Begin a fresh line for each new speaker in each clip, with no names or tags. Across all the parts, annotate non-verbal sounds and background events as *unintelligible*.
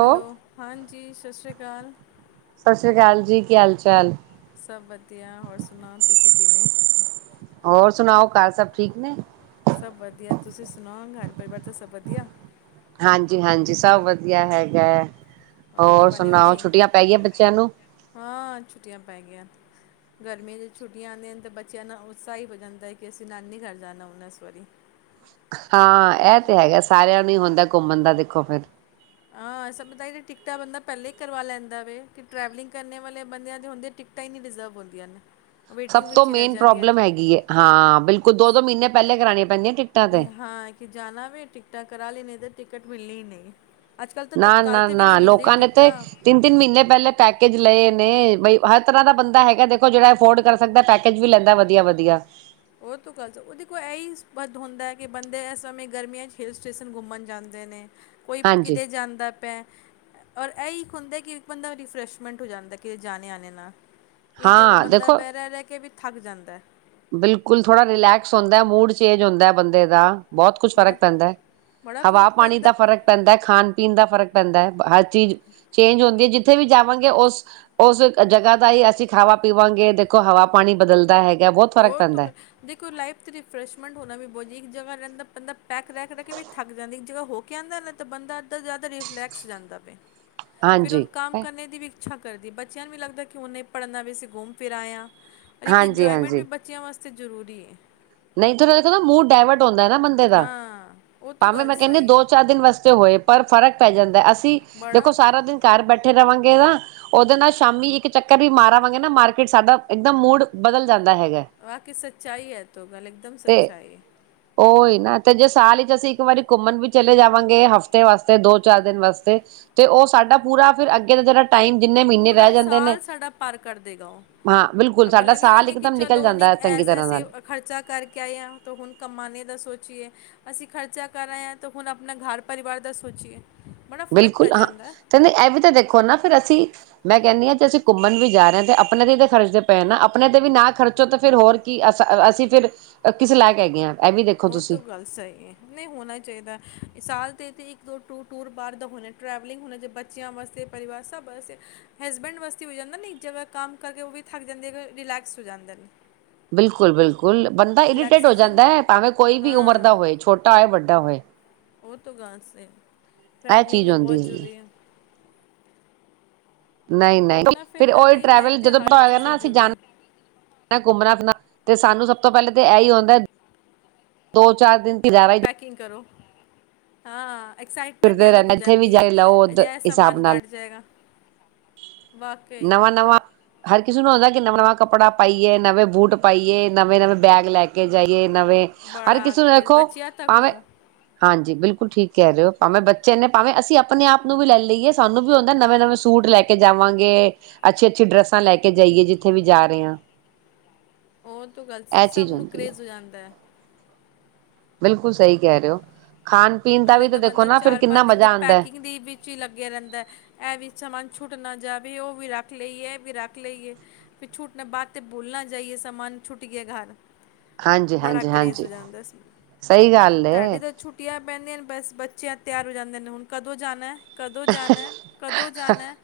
Hello ਹਾਂਜੀ, ਸਤਿ ਸ਼੍ਰੀ ਅਕਾਲ।
ਸਤਿ ਸ਼੍ਰੀ ਅਕਾਲ ਜੀ, ਕੀ ਹਾਲ ਚਾਲ।
ਸਭ ਵਧੀਆ ਹੋਰ ਸੁਣਾ ਤੁਸੀਂ ਕਿਵੇਂ?
ਹੋਰ ਸੁਣਾਓ ਘਰ ਸਭ ਠੀਕ ਨੇ?
ਸਭ ਵਧੀਆ ਤੁਸੀਂ ਸੁਣਾਓ ਘਰ ਪਰਿਵਾਰ ਚ ਸਭ ਵਧੀਆ?
ਹਾਂਜੀ ਹਾਂਜੀ ਸਭ ਵਧੀਆ ਹੈਗਾ ਹੈ।
ਰੋਟੀ ਪਾਣੀ ਹੋ ਗਈ?
ਬੱਚਿਆਂ ਨੂੰ?
ਹਾਂ ਛੁੱਟੀਆਂ ਪੈ ਗਈਆਂ। ਗਰਮੀਆਂ ਦੀ ਛੁੱਟੀਆਂ ਆਦੀਆਂ ਨੇ ਤਾਂ ਬੱਚਿਆਂ ਨਾ ਉਤਸਾ ਹੀ ਹੋ ਜਾਂਦਾ ਹੈ ਕਿ ਅਸੀਂ ਨਾਨੀ ਘਰ ਜਾਣਾ ਹੁੰਨਾ ਇਸ ਵਾਰੀ।
ਹਾਂ ਏ ਤੇ ਹੈਗਾ ਸਾਰਿਆਂ ਨੂੰ ਹੀ ਹੁੰਦਾ। ਘੁੰਮਣ ਦਾ ਦੇਖੋ ਫਿਰ?
ਹਾਂ ਅਸਾ ਪਤਾ ਹੀ ਟਿਕਟਾਂ ਬੰਦਾ ਪਹਿਲਾਂ ਹੀ ਕਰਵਾ ਲੈਂਦਾ ਵੇ ਕਿ ਟਰੈਵਲਿੰਗ ਕਰਨੇ ਵਾਲੇ ਬੰਦਿਆਂ ਦੇ ਹੁੰ ਟਿਕਟਾਂ ਹੀ ਨਹੀਂ ਰਿਜ਼ਰਵ ਹੁੰਦੀਆਂ ਨੇ।
ਸਭ
ਵੇਟਿੰਗ
ਤੋਂ
ਵਿੱਚ ਹੀ ਰਹਿ
ਮੇਨ
ਜਾਂਦੀਆਂ
ਪ੍ਰੋਬਲਮ ਹੈਗੀ ਏ ਹਾਂ ਬਿਲਕੁਲ ਦੋ ਦੋ ਮਹੀਨੇ ਪਹਿਲੇ ਕਰਾਨੀ *inaudible*
ਹਾਂ ਕਿ ਜਾਣਾ ਵੀ ਟਿਕਟਾਂ ਕਰਾ ਲੈਨੇ ਆ *unintelligible* ਟਿਕਟ ਮਿਲਨੀ ਨੀ
ਨਾ ਨਾ ਨਾ ਲੋਕਾਂ ਨੇ ਤੇ ਤਿੰਨ ਤਿੰਨ ਮਹੀਨੇ ਪੈਲੇ ਪੈਕੇਜ ਲਏ ਤੇ ਬਈ ਹਰ ਤਰ੍ਹਾਂ ਦਾ ਬੰਦਾ ਹੈਗਾ ਦੇਖੋ ਜਿਹੜਾ ਅਫੋਰਡ ਕਰ ਸਕਦਾ ਪੈਕੇਜ ਵੀ ਲੈਂਦਾ ਵਧੀਆ ਵਧੀਆ।
ਉਹ ਤੋਂ ਗੱਲ *unintelligible* ਕੋਲ ਇਹੀ ਵਧ ਹੁੰਦਾ ਕਿ ਬੰਦੇ ਇਸ ਸਮੇਂ ਗਰਮੀਆਂ 'ਚ ਹੀਲ ਸਟੇਸ਼ਨ ਘੁੰਮਣ ਜਾਂਦੇ ਨੇ। ਕੋਈ
ਹਾਂਜੀ।
ਕਿਤੇ ਜਾਂਦਾ ਪਿਆ। ਔਰ ਇੱਕ ਹੁੰਦਾ ਕਿ ਇੱਕ ਬੰਦਾ ਰਿਫਰੈਸ਼ਮੈਂਟ ਹੋ ਜਾਂਦਾ ਕਿਤੇ ਜਾਣੇ ਆਣੇ ਨਾਲ। ਇਹ ਜਗ੍ਹਾ
ਹਾਂ
ਬੰਦਾ
ਦੇਖੋ
ਬਹਿ ਰਿਹਾ ਰਹਿ ਕੇ ਵੀ ਥੱਕ ਜਾਂਦਾ ਹੈ।
ਬਿਲਕੁਲ ਥੋੜਾ ਰਿਲੈਕਸ ਹੁੰਦਾ ਮੂਡ ਚੇਂਜ ਹੁੰਦਾ ਬੰਦੇ ਦਾ। ਬਹੁਤ ਕੁਛ
ਬੜਾ
ਫਰਕ ਪੈਂਦਾ ਏ
ਬੜਾ ਫਰਕ
ਹਵਾ ਪਾਣੀ
ਪੈਂਦਾ
ਦਾ ਫਰਕ ਪੈਂਦਾ ਖਾਣ ਪੀਣ ਦਾ ਫ਼ਰਕ ਪੈਂਦਾ ਏ ਚੀਜ਼ ਚੇਂਜ ਹੁੰਦੀ *unintelligible* ਉੱਥੇ ਵੀ ਜਾਵਾਂਗੇ ਉਸ ਉਸ ਜਗ੍ਹਾ ਦਾ ਹੀ ਅਸੀਂ ਖਾਵਾ ਪੀਵਾਂਗੇ ਦੇਖੋ ਹਵਾ ਪਾਣੀ ਬਦਲਦਾ ਹੈਗਾ। ਬਹੁਤ ਫ਼ਰਕ
ਉਹ
ਪੈਂਦਾ।
*unintelligible* ਰਿਫਰੈਸ਼ਮੈਂਟ ਹੋਣਾ ਵੀ ਬਹੁਤ ਇੱਕ ਜ ਰਹਿੰਦਾ ਬੰਦਾ ਪੈਕ ਰੈ ਰਹਿ ਕੇ ਵੀ ਥੱਕ ਜਾਂਦਾ ਇੱਕ ਜ ਹੋ ਕੇ ਆਂਦਾ ਨਾ ਬੰਦਾ ਅੱਡੇ ਤੋਂ ਜ਼ਿਆਦਾ ਰੈਫਲੇਕ੍ਸ ਹੋ ਜਾਂਦਾ ਵੇ। ਫਿਰ
ਹਾਂਜੀ
ਹੁਣ ਕੰਮ ਕਰਨੇ ਦੀ ਵਿ ਅੱਛਾ ਕਰਦੀ ਬੱਚਿਆਂ ਨ ਵੀ ਲਗਦਾ ਕਿ ਉਹਨੇ ਪੜ੍ਹਨਾ ਵੀ ਅਸੀਂ ਘੁੰਮ ਫਿਰ ਆਇਆ।
ਹਾਂਜੀ ਹਾਂਜੀ
ਬੱਚਿਆਂ ਵਾਸਤੇ ਜ਼ਰੂਰੀ ਹੈ।
ਨਹੀ ਤਾਂ ਇਹ ਹੈ ਕਿ ਮੂਡ ਡੈਵਰਟ ਹੁੰਦਾ ਨਾ ਬੰਦੇ ਦਾ
ਹਾਂ ਉਹ ਤਾਂ
ਭਾਵੇਂ
ਗੱਲ
ਮੈਂ ਕਹਿੰਦੀ
ਸਹੀ
ਦੋ ਚਾਰ ਦਿਨ ਵਾਸਤੇ ਹੋਏ ਪਰ ਫਰਕ ਪੈ ਜਾਂਦਾ ਏ ਅਸੀ ਦੀ ਦੇਖੋ
ਬੜਾ
ਸਾਰਾ ਦਿਨ ਘਰ ਬੈਠੇ ਰਾਵਾਂਗੇ ਕਿਹਾ ਉਹਦੇ ਨਾਲ ਸ਼ਾਮੀ ਇੱਕ ਚੱਕਰ ਵੀ ਮਾਰਾਵਾਂਗੇ ਨਾ ਮਾਰਕੀਟ ਸਾਡਾ ਇੱਕਦਮ ਮੂਡ ਬਦਲ ਜਾਂਦਾ ਹੈਗਾ
ਬਾਕੀ ਸੱਚਾਈ ਇਹ ਤੋ ਇੱਕਦਮ
ਤੇ
ਸੱਚਾਈ।
ਉਹੀ ਨਾ ਤੇ ਜੇ ਸਾਲ ਹੀ ਅਸੀਂ ਇੱਕ ਵਾਰੀ ਘੁੰਮਣ ਵੀ ਚਲੇ ਜਾਵਾਂਗੇ ਹਫ਼ਤੇ ਵਾਸਤੇ ਦੋ ਚਾਰ ਦਿਨ ਵਾਸਤੇ ਤੇ ਉਹ ਸਾਡਾ ਪੂਰਾ ਫਿਰ ਅੱਗੇ ਦਾ ਜਿਹੜਾ ਟਾਈਮ ਜਿੰਨੇ ਮਹੀਨੇ
ਪੂਰਾ
ਰਹਿ ਜਾਂਦੇ ਨੇ
ਸਾਲ ਸਾਡਾ ਪਾਰ ਕਰ ਦੇਗਾ
ਹਾਂ ਬਿਲਕੁਲ
ਉਹ
ਸਾਡਾ
ਲਗੇ
ਸਾਲ
ਮਨੇ ਕਿ
ਇਕਦਮ ਨਿਕਲ
ਚਲੋ
ਜਾਂਦਾ
ਉਹਨੇ
ਹੈ ਚੰਗੀ ਤਰ੍ਹਾਂ
ਐਸ-ਐਸੇ
ਨਾਲ
ਖਰਚਾ ਕਰਕੇ ਆਏ ਹਾਂ ਤਾਂ ਹੁਣ ਕਮਾਾਨੇ ਦਾ ਸੋਚੀਏ ਅਸੀਂ ਖਰਚਾ ਕਰ ਆਏ ਹਾਂ ਤਾਂ ਹੁਣ ਆਪਣਾ ਘਰ ਪਰਿਵਾਰ ਦਾ ਸੋਚੀਏ ਬੜਾ ਫ਼ਰਕ ਪੈ
ਬਿਲਕੁਲ ਹਾਂ
ਜਾਂਦਾ ਹੈ।
ਕਹਿੰਦੇ ਇਹ ਵੀ ਤਾਂ ਦੇਖੋ ਨਾ ਫਿਰ ਅਸੀਂ ਮੈਂ ਕਹਿੰਦੀ ਹਾਂ ਜੇ ਅਸੀਂ ਘੁੰਮਣ ਵੀ ਜਾ ਰਹੇ ਹਾਂ ਅਤੇ ਆਪਣੇ 'ਤੇ ਤਾਂ ਖਰਚਦੇ ਪਏ ਨਾ ਆਪਣੇ 'ਤੇ ਵੀ ਨਾ ਖਰਚੋ ਤਾਂ ਫਿਰ ਹੋਰ ਕੀ ਅਸ ਅਸੀਂ ਫਿਰ ਕਿਸ ਲੈਕ ਹੈਗੇ ਹਾਂ। ਇਹ ਵੀ ਦੇਖੋ
ਉਹ ਤਾਂ
ਤੁਸੀਂ
ਗੱਲ ਸਹੀ ਹੈ। ਨਹੀਂ ਹੋਣਾ ਚਾਹੀਦਾ ਸਾਲ ਅਤੇ ਅਤੇ ਇੱਕ ਦੋ ਟ ਟੂਰ ਬਾਹਰ ਦਾ ਹੋਣਾ ਟਰੈਵਲਿੰਗ ਹੋਣੇ ਜ ਬੱਚਿਆਂ ਵਾਸਤੇ ਪਰਿਵਾਰ ਸਭ ਵਾਸਤੇ ਹਸਬੈਂਡ ਵਾਸਤੇ ਵੀ ਹੋ ਜਾਂਦਾ ਨੇ ਇੱਕ ਜਗ੍ਹਾ ਕੰਮ ਕਰਕੇ ਉਹ ਵੀ ਥੱਕ ਜਾਂਦੇ ਰਿਲੈਕਸ ਹੋ ਜਾਂਦਾ।
ਬਿਲਕੁਲ- ਬਿਲਕੁਲ। ਗੁਲ ਬੰਦਾ ਇਰੀਟੇਟ ਹੋ
ਰਿਲੈਕਸੇਸ਼ਨ
ਜਾਂਦਾ ਹੈ, ਭਾਵੇਂ ਕੋਈ ਵੀ ਉਮਰ ਦਾ
ਹਾਂ
ਹੋਏ ਛੋਟਾ ਹੋਏ ਵੱਡਾ ਹੋਵੇ
ਉਹ ਤੋਂ ਗਾਸਤੇ ਟਰੈਵਲਿੰਗ
ਚੀਜ਼
ਵੀ
ਹੁੰਦੀ
ਬਹੁਤ
ਹੈਗੀ
ਜ਼ਰੂਰੀ ਏ।
ਨਹੀ-ਨਹੀਂ
ਘੁੰਮਣਾ
ਫਿਰ
ਫਿਰਨਾ
ਉਹੀ
ਵੀ ਲਾਈਫ
ਟਰੈਵਲ
'ਤੇ
ਜਦੋਂ
ਹਰ ਇੱਕ
ਪਤਾ
ਚੀਜ਼
ਨਾ ਅਸੀਂ
ਜ਼ਰੂਰੀ ਹੈ
ਜਾਣਾ ਘੁੰਮਣਾ ਫਿਰਨਾ ਤੇ ਸਾਨੂੰ ਸਭ ਤੋਂ ਪਹਿਲੇ ਤਾਂ ਇਹੀ ਹੁੰਦਾ ਦੋ ਚਾਰ ਦਿਨ ਗੁਜ਼ਾਰਾ ਹੀ
ਪੈਕਿੰਗ ਕਰੋ ਹਾਂ ਐਕਸਾਈਟਮੈਂਟ ਹੀ
ਫਿਰਦੇ
ਅਲੱਗ
ਰਹਿਣਾ
ਹੋ
ਇੱਥੇ ਵੀ
ਜਾਂਦੀ
ਜਾ
ਹੈ
ਲਓ ਓਦ
ਅਜੇ
ਹਿਸਾਬ
ਸਮਾਨ
ਨਾਲ
ਘੱਟ ਜਾਏਗਾ। ਵਾਕਈ
ਨਵਾਂ-ਨਵਾਂ ਹਰ ਕਿਸੇ ਨੂੰ ਅਗਰ ਨਵਾਂ-ਨਵਾਂ ਕੱਪੜਾ ਪਾਈਏ ਨਵੇਂ ਬੂਟ ਪਾਈਏ ਨਵੇਂ-ਨਵੇਂ ਬੈਗ ਲੈ ਕੇ ਜਾਈਏ। ਨਵੇਂ ਹਰ
ਬੜਾ
ਕਿਸੇ ਨੂੰ
ਕਰੇਜ਼
ਵੇਖੋ
ਬੱਚਿਆਂ ਤੱਕ
ਭਾਵੇਂ
ਨੂੰ
ਹਾਂਜੀ ਜੀ ਬਿਲਕੁਲ ਠੀਕ ਕਹਿ ਰਹੇ ਹੋ ਭਾਵੇਂ ਬੱਚੇ ਨੇ ਭਾਵੇਂ ਅਸੀਂ ਆਪਣੇ ਆਪ ਨੂੰ ਵੀ ਲੈ ਲਈਏ ਸਾਨੂੰ ਵੀ ਹੁੰਦਾ
ਹਾਂ
ਨਵੇਂ-ਨਵੇਂ ਸੂਟ ਲੈ‌ ਕੇ ਜਾਵਾਂਗੇ। ਅੱਛੀ-ਅੱਛੀ ਡਰੈੱਸਾਂ ਲੈ ਕੇ ਜਾਈਏ ਜਿੱਥੇ ਵੀ ਜਾ ਰਹੇ ਹਾਂ।
ਉਹ ਤ ਗੱਲ ਸੀ
ਇਹ
ਸਭ
ਚੀਜ਼
ਨੂੰ
ਹੁੰਦੀ ਹੈ
ਕਰੇਜ਼ ਹੋ ਜਾਂਦਾ।
ਬਿਲਕੁਲ ਸਹੀ ਕਹਿ ਰਹੇ ਹੋ। ਖਾਣ-ਪੀਣ ਦਾ
ਪਹਿਲੇ
ਵੀ
ਤਾਂ
ਦੇਖੋ
ਬੰਦਾ
ਨਾ ਫਿਰ
ਚਾਰ
ਕਿੰਨਾ
ਪੰਜ ਦਿਨ ਦੇ
ਮਜ਼ਾ ਆਉਂਦਾ ਹੈ
ਪੈਕਿੰਗ ਦੇ ਵਿੱਚ ਹੀ ਲੱਗੇਿਆ ਰਹਿੰਦਾ ਇਹ ਵੀ ਸਮਾਨ ਛੁੱਟ ਛੁੱਟਣਾ ਜਾਵੇ ਉਹ ਵੀ ਰੱਖ ਲਈਏ ਇਹ ਵੀ ਰੱਖ ਲਈਏ ਛੂਟ ਦੇ ਬਾਅਦ ਤਾਂ ਬੋਲਣਾ ਜਾਈਏ ਸਮਾਨ ਛੁੱਟ ਗਯਾ ਘਰ
ਹਾਂਜੀ-
ਬੜਾ
ਹਾਂਜੀ-
ਕਰੇਜ਼
ਹਾਂਜੀ
ਹੋ ਜਾਂਦਾ ਇਸ
ਸਹੀ ਗੱਲ
ਸਾਡੀ
ਏ।
ਤਾਂ ਛੁੱਟੀਆਂ ਪੈਂਦੀਆਂ ਬਸ ਬੱਚਿਆਂ ਤਿਆਰ ਹੋ ਜਾਂਦੇ ਨੇ ਹੁਣ ਕਦੋਂ ਜਾਣਾ? ਕਦੋਂ ਜਾਣਾ, ਕਦੋਂ ਜਾਣਾ,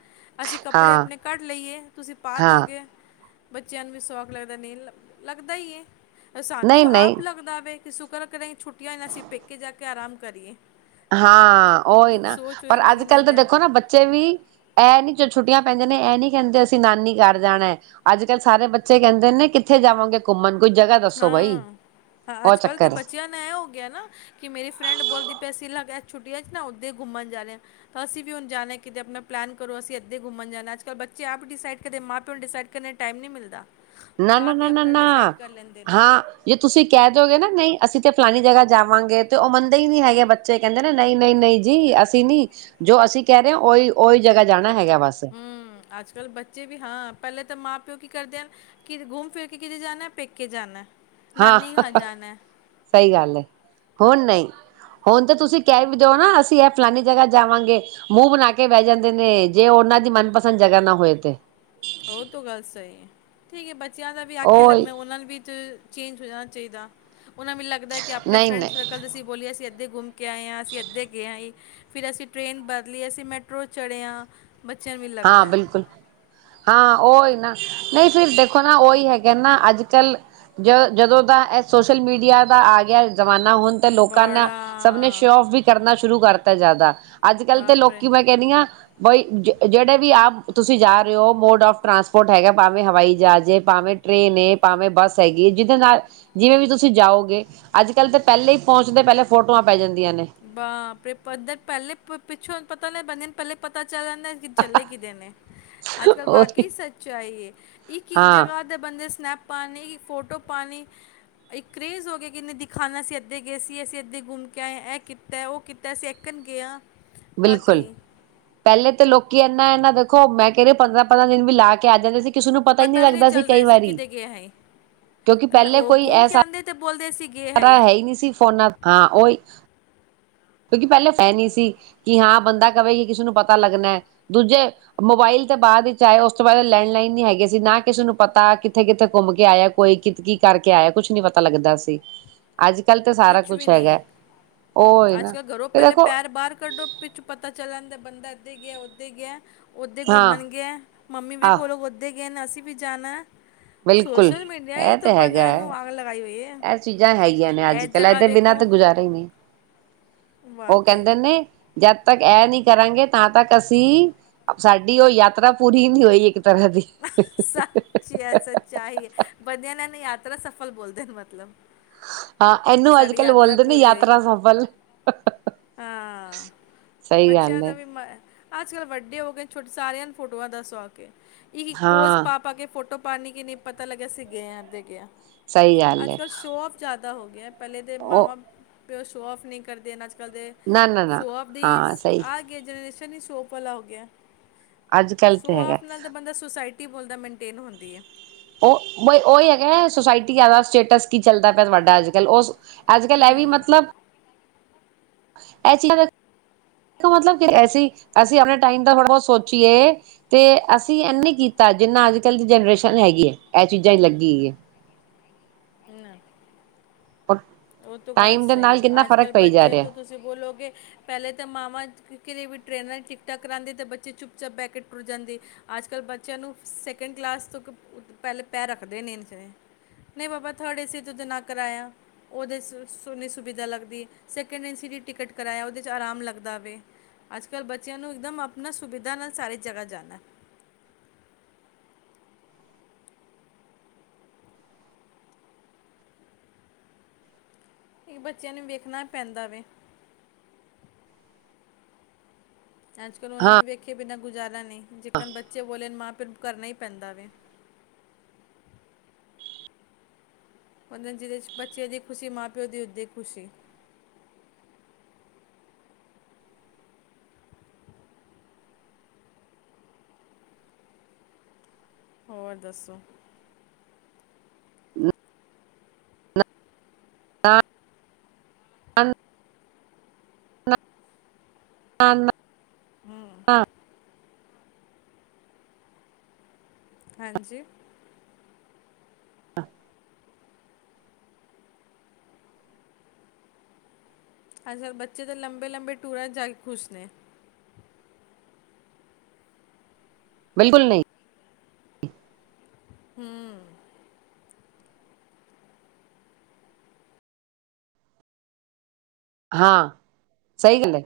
ਅਸੀਂ ਕੱਪੜੇ ਆਪਣੇ
ਹਾਂ-ਹਾਂ
ਘੱਟ ਲਈਏ ਤੁਸੀਂ ਪਾ ਦਿਓਗੇ। ਬੱਚਿਆਂ ਨੂੰ ਵੀ ਸੌਖ ਲੱਗਦਾ ਨੀਲ ਲੱਗਦਾ ਈ ਏ। ਸਾਨੂੰ
ਨਹੀਂ-ਨਹੀਂ
ਆਪ ਲੱਗਦਾ ਵੇ। ਸੁਕਰ ਕਰ ਛੁੱਟੀਆਂ ਸੀ ਪੇਕੇ ਜਾ ਕੇ ਕੇ ਆਰਾਮ ਕਰੀਏ
ਹਾਂ ਉਹੀ
ਇੱਕ
ਨਾ
ਸੋਚ ਹੋ
ਪਰ
ਜਾਂਦੀ ਕਿ
ਅੱਜ-ਕੱਲ
ਨਹੀਂ
ਤਾਂ
ਜਾਣ
ਦੇਖੋ ਨਾ ਬੱਚੇ ਵੀ ਇਹ ਨੀ ਜੋ ਛੁੱਟੀਆਂ ਪੈਂਦੇ ਨੇ ਇਹ ਨੀ ਕਹਿੰਦੇ ਅਸੀਂ ਨਾਨੀ ਘਰ ਜਾਣਾ ਅੱਜ-ਕੱਲ ਸਾਰੇ ਬੱਚੇ ਕਹਿੰਦੇ ਨੇ ਕਿੱਥੇ ਜਾਵਾਂਗੇ ਘੁੰਮਣ ਕੋਈ ਜਗ੍ਹਾ ਦੱਸੋ ਬਾਈ।
ਹਾਂ,
ਉਹ
ਅੱਜ-ਕੱਲ ਤਾਂ
ਚੱਕਰ ਹੈ
ਬੱਚਿਆਂ ਨੂੰ ਇਹ ਹੋਗਿਆ ਨਾ ਕਿ ਮੇਰੀ ਫਰੈਂਡ ਬੋਲਦੀ ਪੈਸੀ ਲਗ ਛੁੱਟ ' ਨਾ ਉੱਧ ਘੁੰਣ ਜਾ ਹ ਤਾਂ ਅਸੀਂ ਵੀ ਹੁਣ ਜਾਣਾ ਕਿਤੇ ਛੁਟੀਆਂ ਚ ਨਾ ਓਦੇ ਘੁੰਮਣ ਜਰਿਆ ਅਸੀ ਵੀ ਹੁਣ ਜਾਣਾ ਕਿੱਥੇ ਆਪਨਾ ਪਲਾਨ ਕਰੋ ਅਸੀਂ ਅੱਧੇ ਘੁੰਮਣ ਜਾਣਾ ਅੱਜ-ਕੱਲ ਬੱਚੇ ਆਪ ਡਿਸਾਈਡ ਕਦੇ ਮਾਂ ਪਿਓ ਨੂੰ ਡਿਸਾਈਡ ਕਰਨ ਦਾ ਟਾਈਮ ਨਹੀਂ ਮਿਲਦਾ ਉਹ
ਨ
ਆਪ ਹੀ
ਨਾ ਨਾ
ਆਪਣਾ
ਨਾ
ਡਿਸਾਈਡ ਕਰ ਲੈਂਦੇ ਨੇ
ਹਾਂ, ਜੇ ਤੁਸੀ ਕਹਿ ਦੋਗੇ ਨਾ ਨਹੀਂ ਅਸੀਂ ਤੇ ਫਲਾਨੀ ਜਗਾ ਜਾਵਾਂਗੇ ਤੇ ਉਹ ਮੰਨਦੇ ਹੀ ਨਹੀ ਹੈਗੇ ਬੱਚੇ ਕਹਿੰਦੇ ਨੇ ਨਹੀਂ, ਨਹੀਂ, ਨਹੀਂ ਜੀ ਅਸੀਂ ਨੀ ਜੋ ਅਸੀਂ ਕਹਿ ਰਹੇ ਹਾਂ ਉਹੀ, ਉਹੀ ਜਗਾ ਜਾਣਾ ਹੈਗਾ ਬਸ
ਹਮ, ਅੱਜ-ਕੱਲ ਬੱਚੇ ਵੀ ਹਾਂ ਪਹਿਲੇ ਤਾਂ ਮਾਂ ਪਿਓ ਕੀ ਕਰਦੇ ਹਨ। ਕਿ ਘੁੰਮ ਫਿਰ ਕੇ ਕਿਤੇ ਜਾਣਾ ਪੇਕੇ ਜਾਣਾ
ਹਾਂ,
ਨਾਨੀ ਘਰ ਜਾਣਾ
ਸਹੀ ਗੱਲ ਹੈ ਹੁਣ ਨਹੀਂ ਹੁਣ ਤਾਂ ਤੁਸੀਂ ਕਹਿ ਵੀ ਦਿਓ ਨਾ ਅਸੀਂ ਇਹ ਫਲਾਨੀ ਜਗਾ ਜਾਵਾਂਗੇ ਮੂੰਹ ਬਣਾ ਕੇ ਬਹਿ ਜਾਂਦੇ ਨੇ ਜੇ ਉਹਨਾਂ ਦੀ ਮਨਪਸੰਦ ਜਗਾ ਨਾ ਹੋਏ ਤੇ
ਉਹ ਤ ਗੱਲ ਸਹੀ ਹੈ ਠੀਕ ਹੈ ਬੱਚੇ ਬੱਚਿਆਂ ਦਾ ਵੀ ਆਖੇ
ਉਹ
ਲੱਗਣਾ ਉਹਨਾਂ ਨੂੰ ਵੀ ਚੇਂਜ ਹੋ ਜਾਣਾ ਚਾਹੀਦਾ ਉਹਨਾਂ ਮੈਨੂੰ ਲਗਦਾ ਕਿ ਆਪਣੇ
ਨਹੀਂ
ਫਰੈਂਡ
ਨਹੀਂ
ਸਰਲ ਅਸੀ ਬੋਲਿਆ ਸੀ *inaudible* ਕੇ ਆਏ ਹ ਅਸੀਂ ਅੱਧੇ ਗਏ ਹਾਂ ਫਿਰ ਅਸੀਂ ਟ੍ਰੇਨ ਬਦਲੀ ਅਸੀਂ ਮੈਟਰੋ ਚੜਿਆ ਬੱਚਿਆਂ ਨੂੰ ਵੀ
ਹਾਂ
ਲੱਗਦਾ
ਬਿਲਕੁਲ ਹਾਂ ਉਹਹੀ ਨਾ ਨਹੀਂ ਫਿਰ ਦੇਖੋ ਨਾ ਉਹੀ ਹੈਗਾ ਨਾ ਅੱਜ-ਕੱਲ ਜ ਜਦੋਂ ਦਾ ਇਹ ਸੋਸ਼ਲ ਮੀਡੀਆ ਦਾ ਆ ਗਿਆ ਜ਼ਮਾਨਾ ਹੁਣ ਤੇ ਲੋਕਾਂ ਨਾਲ
ਬੜਾ
ਸਭ ਨੇ ਸ਼ੋਵੋਫ ਵੀ ਕਰਨਾ ਸ਼ੁਰੂ ਕਰਤਾ ਜ਼ਿਆਦਾ ਅੱਜ-ਕੱਲ ਤੇ
ਬਾਪ ਰੇ
ਲੋਕੀ ਮੈਂ ਕਹਿੰਦੀ ਹਾਂ ਬਈ ਜ ਜਿਹੜੇ ਵੀ ਆਪ ਤੁਸੀਂ ਜਾ ਰਹੇ ਹੋ ਮੋਡ ਆਫ ਟਰਾਂਸਪੋਰਟ ਹੈਗਾ। ਭਾਵੇਂ ਹਵਾਈ ਜਹਾਜ਼, ਭਾਵੇਂ ਟਰੇੇਨ ਏ, ਭਾਵੇਂ ਬੱਸ ਹੈਗੀ ਹੈ। ਜਿਹਦੇ ਨਾਲ ਜਿਵੇਂ ਵੀ ਤੁਸੀਂ ਜਾਓਗੇ ਅੱਜ-ਕੱਲ ਤਾਂ ਪਹਿਲੇ ਹੀ ਪਹੁੰਚਦੇ ਪਹਿਲੇ ਫੋਟੋਆਂ ਪੈ ਜਾਂਦੀ
ਬਾਪਰੇ ਪਦਰ ਪਹਿਲੇ ਪਿੱਛੋ ਪਤਾ ਲੈ ਬੰਦੇ ਨੇ ਪਹਿਲੇ ਪਤਾ ਚਲਣ ਦਾ ਚੱਲੇ ਕਿਦੇ ਨੇ, ਅੱਲ-ਕੱਲ ਵਾਕ
ਉਹੀ
ਸੱਚਾਈ ਹੈ। ਇਕ ਇਕ
ਹਾਂ
ਜਗਹਾ ਦੇ ਬੰਦੇ ਸਨੈਪ ਪਾਣੀ ਦੀ ਫੋਟੋ ਪਾਣੀ ਇੱਕ ਕ੍ਰੇਜ਼ ਹੋਗਿਆ ਕਿਨੇ ਦਿਖਾਨਾ ਸੀ ਅੱਧੇ ਗਏ ਸੀ ਐਸੀੇ ਅੱਧੇ ਘੁੰਮ ਕੇ ਆਏ ਏਹਕੀ ਕੀਤਾ ਉਹ ਕੀਤਾ ਅਸੀਂ ਐਕਣ ਗਏ ਹਾਂ
ਬਿਲਕੁਲ,
ਵਾਕਈ
ਪਹਿਲੇ ਤਾਂ ਲੋਕੀ ਨਾ ਇਹਨਾਂ ਦੇਖੋ ਮੈਂ ਕਹਿ ਰਹੀ ਪੰਦਰਾਂ, ਪੰਦਰਾਂ ਦਿਨ ਵੀ ਲਾ ਕੇ ਆ ਜਾਂਦੇ ਸੀ। ਕਿਸੇ ਨੂੰ ਪਤਾ ਹੀ ਨਹੀਂ
ਵੀ
ਲੱਗਦਾ ਸੀ
ਚੱਲਦਾ
ਕਈ
ਇਸੇ
ਵਾਰੀ
ਕਿਦੇ ਗਏ ਹੈ
ਕਿਉਂਕਿ ਪਹਿਲੇ
ਉਹ
ਕੋਈ
ਘੁੰਮ ਕੇ
ਐਸਾ
ਆਉਂਦੇ ਤੇ ਬੋਲਦੇ ਅਸੀਂ ਗਏ
ਸਾਰਾ ਹੈ ਈ ਨੀ ਸੀ ਫੋਨਾਂ ਹਾਂ ਓਹੀ ਕਿਉਂਕਿ ਪਹਿਲੇ ਹੈ ਨੀ ਸੀ ਕਿ ਹਾਂ ਬੰਦਾ ਕਵੇ ਕਿ ਕਿਸੇ ਨੂੰ ਪਤਾ ਲੱਗਣਾ ਦੂਜੇ ਮੋਬਾਇਲ ਤੇ ਬਾਅਦ ਵਿੱਚ ਆਏ ਉਸ ਤੋਂ ਬਾਅਦ ਲੈਂਡਲਾਈਨ ਨੀ ਹੈਗੇ ਸੀ, ਨਾ ਕਿਸੇ ਨੂੰ ਪਤਾ ਕਿੱਥੇ ਕਿੱਥੇ ਘੁੰਮ ਕੇ ਆਇਆ ਕੋਈ ਕਿ ਕੀ ਕਰਕੇ ਆਇਆ ਕੁਛ ਨੀ ਪਤਾ ਲੱਗਦਾ ਸੀ, ਅੱਜ ਕੱਲ ਤਾਂ ਸਾਰਾ ਕੁਛ ਹੈਗਾ ਔ
ਘਰੋ ਪਹਿਲੇ ਪੈਰ ਬਾਹਰ ਕੱਢੋ ਪਿੱਛੋਂ ਪਤਾ ਚੱਲ ਜਾਂਦਾ ਬੰਦਾ ਇੱਧੇ ਗਿਆ ਉਥੇ ਗਿਆ। ਓਦੇ
ਹਾਂ
ਘੁੰਮਣ ਗਯਾ ਮੰਮੀ
ਆਹ
ਵੇਖੋ ਔ ਲੋਗ ਉਥੇ ਕੇਨ ਅਸੀਂ ਵੀ ਜਾਨਾ
ਬਿਲਕੁਲ
ਸੋਸਲ ਮੀਡੀਆ ਹੀ
ਇਹ
ਤੋਂ
ਤੇ ਹੈਗਾ
ਬੰਦਿਆਂ
ਹੈ
ਨੂੰ ਅੱਗ ਲਗਾਈ ਹੋਈ, ਹੈ
ਇਹ ਚੀਜ਼ਾਂ ਹੈਗੀਆਂ। ਅੱਜ
ਇਹ
ਕੱਲ
ਜਗ੍ਹਾ
ਏਦੇ ਬਿਨਾਂ
ਵੇਖੋ
ਤੇ ਗੁਜ਼ਾਰਾ ਹੀ ਨਹੀਂ। ਉਹ
ਵਾਕਈ
ਕਹਿੰਦੇ ਨੇ ਜਦ ਤੱਕ ਏ ਨੀ ਕਰਾਂਗੇ ਤਾਂ ਤੱਕ ਅਸੀਂ ਸਾਡੀ ਔ ਯਾਤਰਾ ਪੂਰੀ ਹੀ ਨੀ ਹੋਈ। ਤਰ੍ਹਾਂ ਦੀ
ਸੱਚ ਏ ਸੱਚਾਈ ਹੈ *unintelligible* ਯਾਤਰਾ ਸਫਲ ਬੋਲਦੇ ਨੇ ਮਤਲਬ
ਹਾਂ
ਕਿ
ਇਨੂੰ ਅੱਜ
ਸਾਡੀ
ਕੱਲ
ਯਾਤਰਾ
ਬੋਲਦੇ ਨੇ
ਪੂਰੀ ਹੋਈ
ਯਾਤਰਾ ਸਫਲ।
ਹਾਂ
ਸਹੀ ਗੱਲ
ਬੱਚਿਆਂ
ਹੈ
ਦਾ ਵੀ ਮ ਅੱਜ ਕੱਲ੍ਹ ਵੱਡੇ ਹੋ ਗਏ ਛੋਟੇ ਸਾਰਿਆਂ ਨੂੰ ਫੋਟੋਆਂ ਦਾ *unintelligible* ਇੱਕ-ਇੱਕ ਪੋਜ
ਹਾਂ
ਪਾ-ਪਾ ਕੇ ਫੋਟੋ, ਪਾਣੀ ਕਿ ਨਹੀਂ ਪਤਾ ਲੱਗਿਆ ਅਸੀ ਗਏ ਆ ਤੇ,
ਸਹੀ ਗੱਲ ਹੈ।
ਪਤਾ ਹੋ *unintelligible* ਪਹਿਲੇ ਤੇ ਮਾਵਾਂ
ਉਹ
ਫੇਰ ਔ ਸ਼ੋ ਆਫ ਨਹੀਂ ਕਰਦੇ ਨਾ ਜੀ। ਕਦੇ
ਨਾ ਨਾ ਨਾ
ਸ਼ੋਆ ਆਫ ਦੀ
ਹਾਂ ਸਹੀ
ਆ *unintelligible* *unintelligible* ਨੀ ਸੋਪ ਵਾਲਾ ਹੋ ਗਿਆ।
ਅੱਜ ਕੱਲ ਤੇ ਹੈਗਾ।
ਟੀ ਬੋਲਦਾ ਮੇਨਟੇਨ ਹੁੰਦੀ ਹੈ।
ਉ ਬਈ ਉਈ ਹੈਗਾ ਸੁਸਾਇਟੀਆਂ ਦਾ ਸਟੇਟਸ ਕੀ ਚੱਲਦਾ ਪਿਆ ਤੁਹਾਡਾ ਅੱਜ ਕੱਲ੍ਹ ਉਹ ਅੱਜ ਕੱਲ੍ਹ ਏ ਵੀ
ਹੂੰ,
ਮਤਲਬ ਇਹ ਚੀਜ਼ਾਂ ਕ ਮਤਲਬ ਕਿ ਅਸੀ ਅਸੀਂ ਆਪਣੇ ਟਾਈਮ ਦਾ ਥੋੜ੍ਹਾ ਬਹੁਤ ਸੋਚੀਏ ਤੇ ਅਸੀਂ ਏਨੀ ਕੀਤਾ ਜਿੰਨਾ ਅੱਜ ਕੱਲ ਦੀ ਜਨਰੇਸ਼ਨ ਹੈਗੀ ਹੈ ਇਹ ਚੀਜ਼ਾਂ ਚ ਲੱਗੀ ਈ ਏ।
ਹੈਨਾ
ਔਰ
ਉਹ ਤੋਂ ਗੱਲ
ਟਾਈਮ ਦੇ
ਸਹੀ
ਨਾਲ ਕਿੰਨਾ
ਹੈ ਅੱਜ
ਫ਼ਰਕ
ਕੱਲ
ਪਈ ਜਾ
ਬੱਚੇ
ਰਿਹਾ
ਤੋਂ ਤੁਸੀਂ ਬੋਲੋਗੇ ਪਹਿਲੇ ਤਾਂ ਮਾਵਾਂ ਕਿ ਕਿਤੇ ਵੀ ਟਰੇਨਾਂ 'ਚ ਟਿਕਟਾਂ ਕਰਾਉਂਦੇ ਤਾਂ ਬੱਚੇ ਚੁੱਪ ਚਾੱਪ ਬਹਿ ਕੇ ਟੁਰ ਜਾਂਦੇ ਅੱਜ ਕੱਲ੍ਹ ਬੱਚਿਆਂ ਨੂੰ ਸੈਕਿੰਡ ਕਲਾਸ ਤੋਂ ਪਹਿਲੇ ਪੈ ਰੱਖਦੇ ਨੀ ਨਹੀਂ ਬਾਬਾ ਥਰਡ ਏੇ ਚ ਨਾ ਕਰਾਇਆ ਉਹਦੇ ' ਸ ਸੋਹਨੀ ਸੁਵਿਧਾ ਲੱਗਦੀ ਏ ਸੈਕਿੰਡ ਐਂਡ ਸੀ ਡ ਟਿਕਟ ਕਰਾਇਆ ਉਹਦੇ 'ਚ ਆਰਾਮ ਲੱਗਦਾ ਵੇ ਅੱਜ ਕੱਲ੍ਹ ਬੱਚਿਆਂ ਨੂੰ ਇੱਕਦਮ ਆਪਣਾ ਸੁਵਿਧਾ ਨਾਲ ਸਾਰੀ ਜਗ੍ਹਾ ਜਾਣਾ ਕਿ ਬੱਚਿਆਂ ਨੂੰ ਵੇਖਣਾ ਵ ਪੈਂਦਾ ਵੇ ਅੱਜ ਕੱਲ੍ਹ ਉਹਨਾਂ
ਹਾਂ
ਨੂੰ ਵੇਖੇ ਬਿਨਾਂ ਗੁਜ਼ਾਰਾ ਨਈ ਜਿਕਨ ਬੱਚੇ ਬੋਲੇ ਮਾਂ ਪੇ ਨੂੰ ਕਰਨਾ ਹੀ ਪੈਂਦਾ ਵੇ ਉਹਦੇ ਜਿਹਦੇ ਚ ਬੱਚਿਆਂ ਦੀ ਖ਼ੁਸ਼ੀ ਮਾਂ ਪਿਓ ਦੀ ਉਹਦਾ ਖ਼ੁਸ਼ੀ ਹੋਰ ਦੱਸੋ
ਨ ਨਾ ਨਾ ਨਾ ਨਾ
ਹੂੰ
ਨਾ *inaudible*
ਹਾਂਜੀ?
ਅਹ
ਅੱਜ ਕੱਲ ਬੱਚੇ ਤਾਂ ਲੰਬੇ ਲੰਬੇ ਟੂਰਾਂ ਤੇ ਜਾ ਕੇ ਖੁਸ਼ ਨੇ
ਬਿਲਕੁਲ ਨਹੀਂ
ਹਮ
ਹਾਂ ਸਹੀ ਗੱਲ ਏ